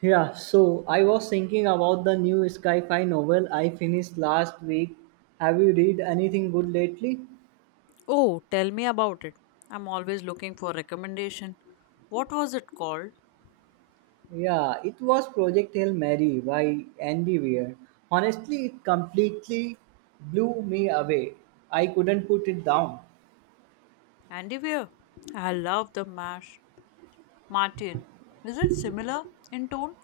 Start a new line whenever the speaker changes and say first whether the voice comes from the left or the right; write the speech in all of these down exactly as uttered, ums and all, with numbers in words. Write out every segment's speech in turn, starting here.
right: Yeah, so I was thinking about the new sci-fi novel I finished last week. Have you read anything good lately?
left: Oh, tell me about it. I'm always looking for recommendation. What was it called?
right: Yeah, it was Project Hail Mary by Andy Weir. Honestly, it completely blew me away. I couldn't put it down.
left: Andy Weir. I love the mash. Martin. Is it similar in tone?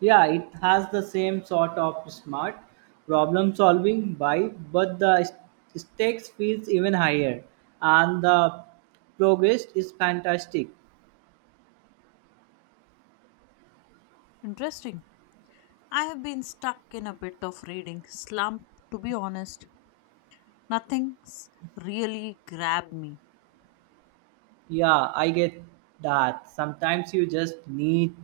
right: Yeah, it has the same sort of smart problem solving vibe, but the stakes feels even higher and the progress is fantastic.
left: Interesting. I have been stuck in a bit of reading slump to be honest. Nothing's really grabbed me.
right: Yeah, I get that. Sometimes you just need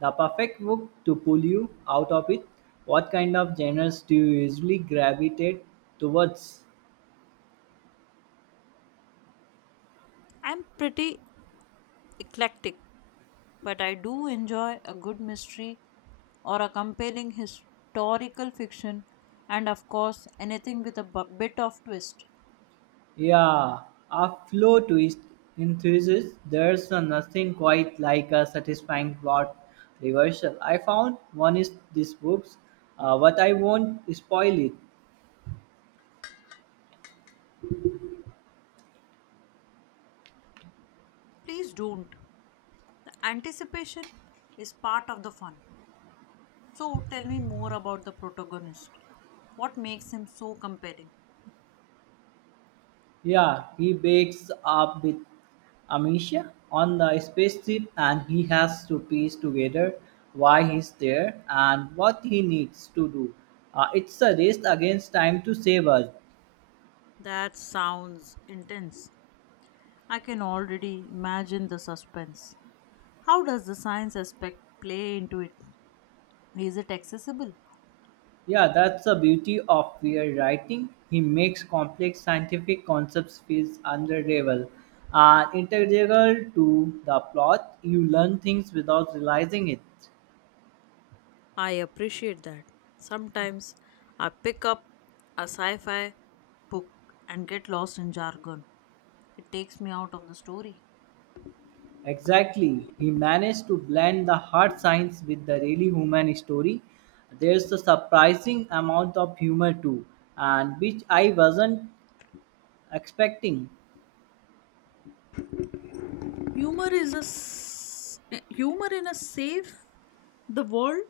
right: the perfect book to pull you out of it. What kind of genres do you usually gravitate towards?
left: I'm pretty eclectic, but I do enjoy a good mystery or a compelling historical fiction, and of course anything with a bu- bit of twist.
right: Yeah, a flow twist enthusiast. There's a nothing quite like a satisfying plot reversal. I found one is this books, uh, but I won't spoil it.
left: Please don't. The anticipation is part of the fun. So tell me more about the protagonist. What makes him so compelling?
right: Yeah, he wakes up with amnesia on the spaceship and he has to piece together why he's there and what he needs to do. Uh, it's a race against time to save us.
left: That sounds intense. I can already imagine the suspense. How does the science aspect play into it? Is it accessible?
right: Yeah, that's the beauty of weird writing. He makes complex scientific concepts feel understandable and integral to the plot. You learn things without realizing it.
left: I appreciate that. Sometimes I pick up a sci fi book and get lost in jargon. It takes me out of the story.
right: Exactly. He managed to blend the hard science with the really human story. There's a surprising amount of humor too, and which I wasn't expecting.
left: Humor is a s- Humor in a safe the world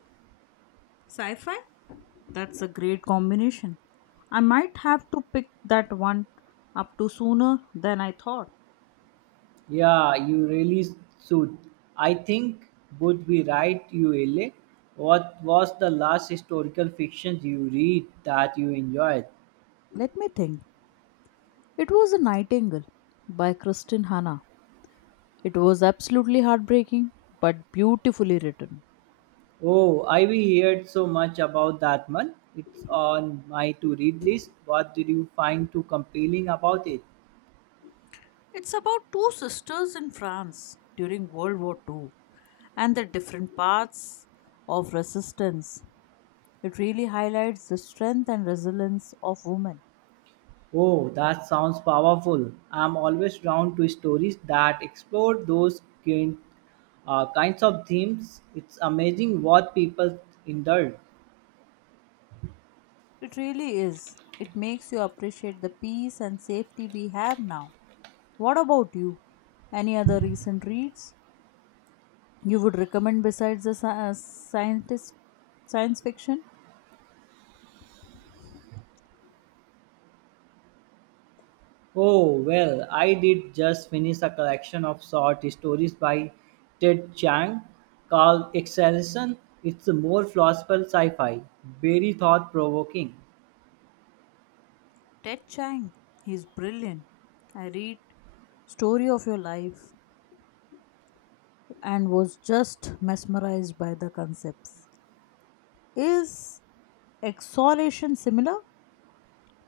left: sci-fi. That's a great combination. I might have to pick that one up to sooner than I thought.
right: Yeah, you really should. I think would be right, you L A. What was the last historical fiction you read that you enjoyed?
left: Let me think. It was A Nightingale by Kristin Hanna. It was absolutely heartbreaking, but beautifully written.
right: Oh, I we heard so much about that one. It's on my to read list. What did you find too compelling about it?
left: It's about two sisters in France during World War two and their different paths of resistance. It really highlights the strength and resilience of women.
right: Oh, that sounds powerful. I'm always drawn to stories that explore those kind, uh, kinds of themes. It's amazing what people indulge.
left: It really is. It makes you appreciate the peace and safety we have now. What about you? Any other recent reads you would recommend besides the sci- uh, scientist science fiction?
right: Oh, well, I did just finish a collection of short stories by Ted Chiang called Acceleration. It's a more philosophical sci fi, very thought provoking.
left: Ted Chiang, he's brilliant. I read Story of Your Life and was just mesmerized by the concepts. Is exhalation similar?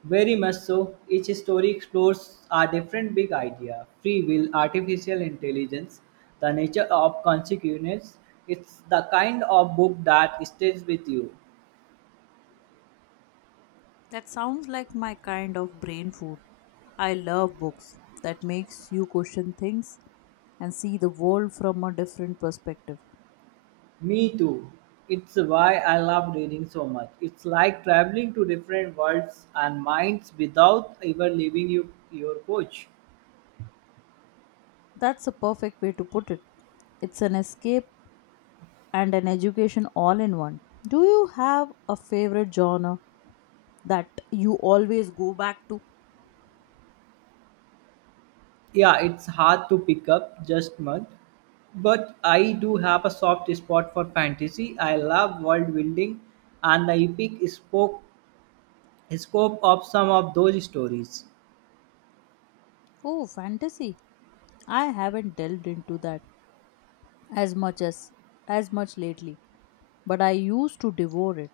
right: Very much so. Each story explores a different big idea free will, artificial intelligence, the nature of consequence. It's the kind of book that stays with you.
left: That sounds like my kind of brain food. I love books that makes you question things and see the world from a different perspective.
right: Me too. It's why I love reading so much. It's like traveling to different worlds and minds without ever leaving you, your coach.
left: That's a perfect way to put it. It's an escape and an education all in one. Do you have a favorite genre that you always go back to?
right: Yeah, it's hard to pick up just mud, but I do have a soft spot for fantasy. I love world building and the epic spoke, scope of some of those stories.
left: Oh, fantasy. I haven't delved into that as much as as much lately, but I used to devour it.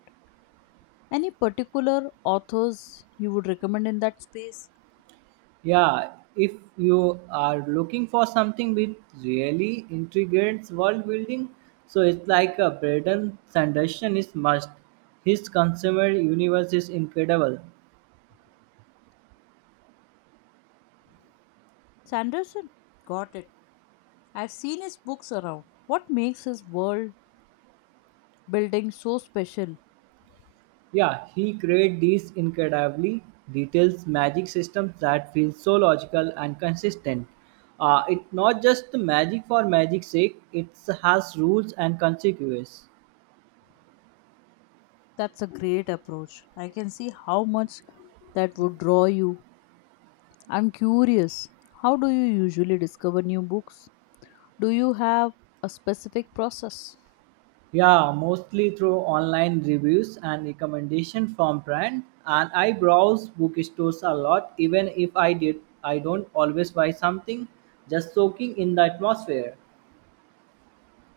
left: Any particular authors you would recommend in that space?
right: Yeah, if you are looking for something with really intriguing world building, so it's like a Braden Sanderson is must. His consumer universe is incredible.
left: Sanderson? Got it. I've seen his books around. What makes his world building so special?
right: Yeah, he created these incredibly detailed magic systems that feel so logical and consistent. Uh, it's not just the magic for magic's sake, it has rules and consequences.
left: That's a great approach. I can see how much that would draw you. I'm curious, how do you usually discover new books? Do you have a specific process?
right: Yeah, mostly through online reviews and recommendation from brand. And I browse bookstores a lot, even if I did I don't always buy something, just soaking in the atmosphere.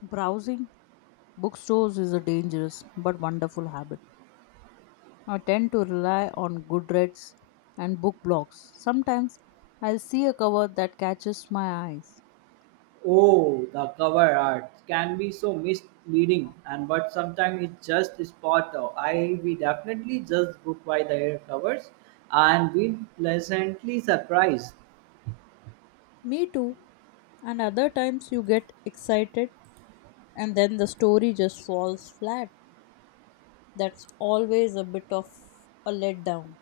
left: Browsing bookstores is a dangerous but wonderful habit. I tend to rely on Goodreads and book blogs. Sometimes I'll see a cover that catches my eyes.
right: Oh, the cover art can be so misleading, and but sometimes it's just spot on. I we definitely just book by the air covers, and been pleasantly surprised.
left: Me too. And other times you get excited and then the story just falls flat. That's always a bit of a letdown.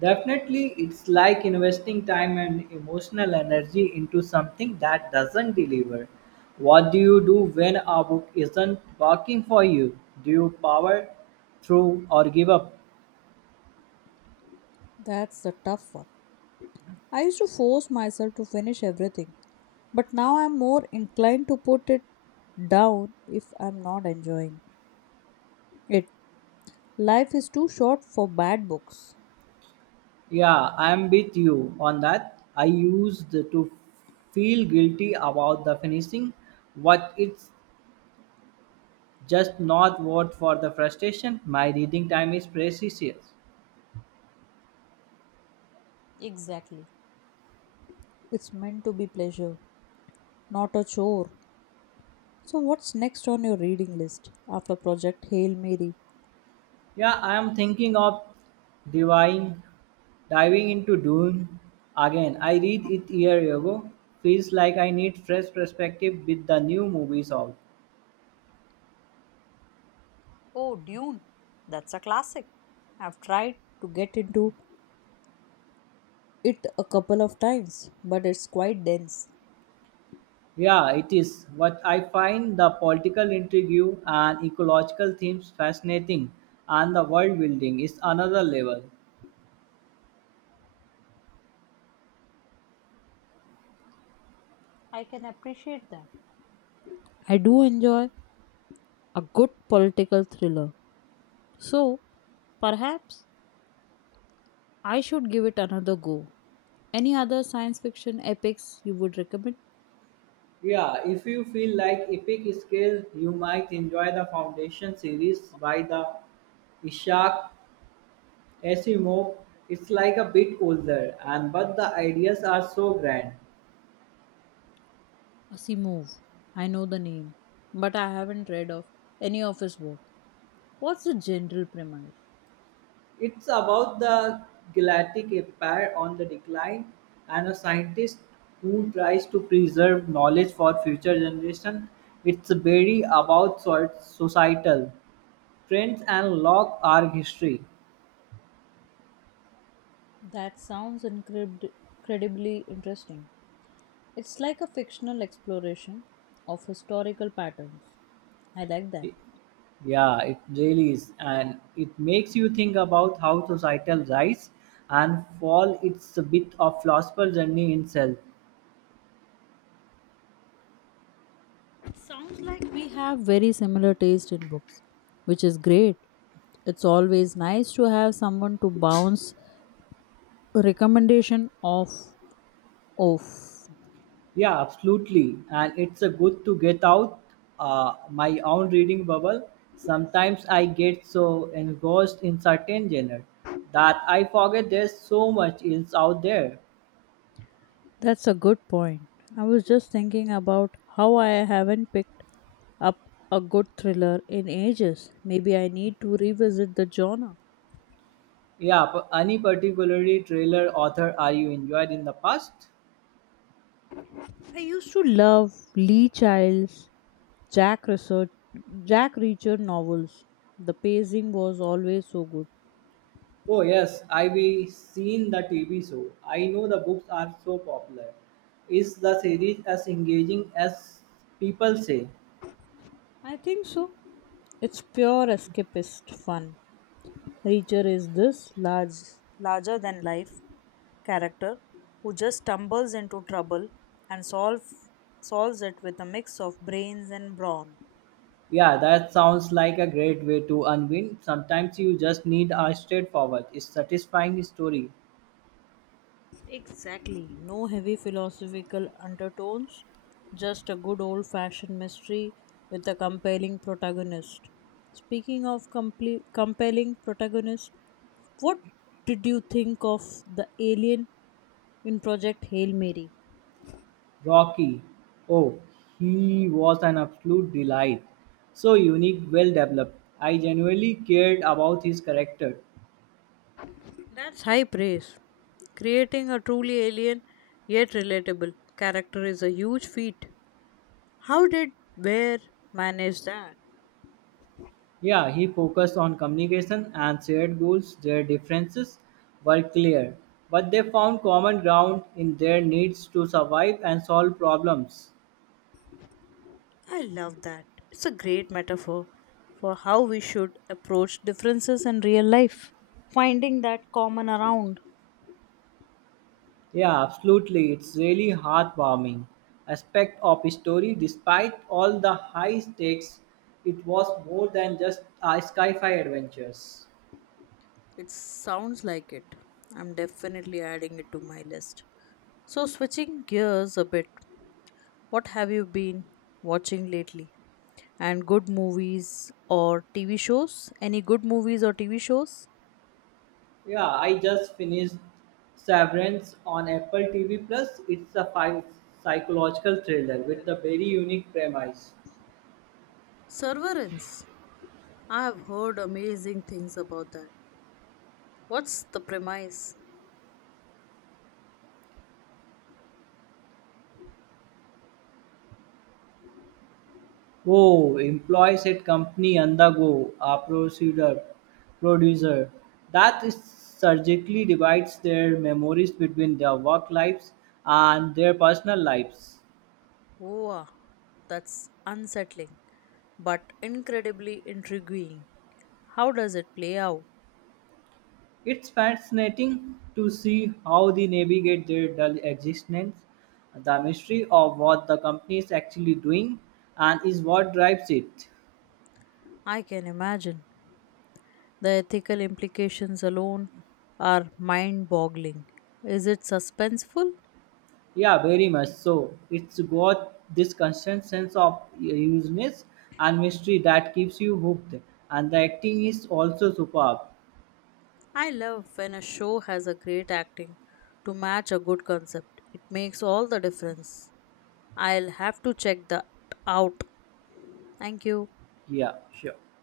right: Definitely, it's like investing time and emotional energy into something that doesn't deliver. What do you do when a book isn't working for you? Do you power through or give up?
left: That's the tough one. I used to force myself to finish everything, but now I'm more inclined to put it down if I'm not enjoying it. Life is too short for bad books.
right: Yeah, I'm with you on that. I used to feel guilty about the finishing, but it's just not worth for the frustration. My reading time is precious.
left: Exactly. It's meant to be pleasure, not a chore. So, what's next on your reading list after Project Hail Mary?
right: Yeah, I am thinking of divine diving into Dune again. I read it year ago. Feels like I need fresh perspective with the new movies out.
left: Oh, Dune. That's a classic. I've tried. To get into it a couple of times, but it's quite dense.
right: Yeah, it is. What I find the political intrigue and ecological themes fascinating, and the world building is another level.
left: I can appreciate that. I do enjoy a good political thriller, so perhaps I should give it another go. Any other science fiction epics you would recommend?
right: Yeah, if you feel like epic scale, you might enjoy the Foundation series by the Ishak Asimov. It's like a bit older, and but the ideas are so grand.
left: Asimov. I know the name, but I haven't read of any of his work. What's the general premise?
right: It's about the Galactic Empire on the decline and a scientist who tries to preserve knowledge for future generations. It's very about so- societal trends and log our history.
left: That sounds incredib- incredibly interesting. It's like a fictional exploration of historical patterns. I like that.
right: It- Yeah, it really is. And it makes you think about how societal rise and fall. It's a bit of philosophical journey itself.
left: It sounds like we have very similar taste in books, which is great. It's always nice to have someone to bounce recommendation off off.
right: Yeah, absolutely. And it's a good to get out uh, my own reading bubble. Sometimes I get so engrossed in certain genre that I forget there's so much else out there.
left: That's a good point. I was just thinking about how I haven't picked up a good thriller in ages. Maybe I need to revisit the genre.
right: Yeah, p- any particularly trailer author are you enjoyed in the past?
left: I used to love Lee Child's Jack Research Jack Reacher novels. The pacing was always so good.
right: Oh yes, I've seen the T V show. I know the books are so popular. Is the series as engaging as people say?
left: I think so. It's pure escapist fun. Reacher is this large larger than life character who just stumbles into trouble and solve, solves it with a mix of brains and brawn.
right: Yeah, that sounds like a great way to unwind. Sometimes you just need a straightforward, satisfying story.
left: Exactly. No heavy philosophical undertones, just a good old fashioned mystery with a compelling protagonist. Speaking of comple- compelling protagonist, what did you think of the alien in Project Hail Mary?
right: Rocky, oh, he was an absolute delight. So unique, well developed. I genuinely cared about his character.
left: That's high praise. Creating a truly alien yet relatable character is a huge feat. How did Ware manage that?
right: Yeah, he focused on communication and shared goals. Their differences were clear, but they found common ground in their needs to survive and solve problems.
left: I love that. It's a great metaphor for how we should approach differences in real life. Finding that common around.
right: Yeah, absolutely. It's really heartwarming aspect of his story. Despite all the high stakes, it was more than just uh, sci-fi adventures.
left: It sounds like it. I'm definitely adding it to my list. So, switching gears a bit, what have you been watching lately? And good movies or T V shows? Any good movies or T V shows?
right: Yeah, I just finished Severance on Apple T V Plus. It's a five psychological thriller with a very unique premise.
left: Severance. I have heard amazing things about that. What's the premise?
right: Oh, employees at company undergo a procedure producer that is surgically divides their memories between their work lives and their personal lives.
left: Wow, that's unsettling, but incredibly intriguing. How does it play out?
right: It's fascinating to see how they navigate their dull existence, the mystery of what the company is actually doing, and is what drives it.
left: I can imagine. The ethical implications alone are mind boggling. Is it suspenseful?
right: Yeah, very much so. It's got this constant sense of useness and mystery that keeps you hooked, and the acting is also superb.
left: I love when a show has a great acting to match a good concept. It makes all the difference. I'll have to check that out. Thank you.
right: Yeah, sure.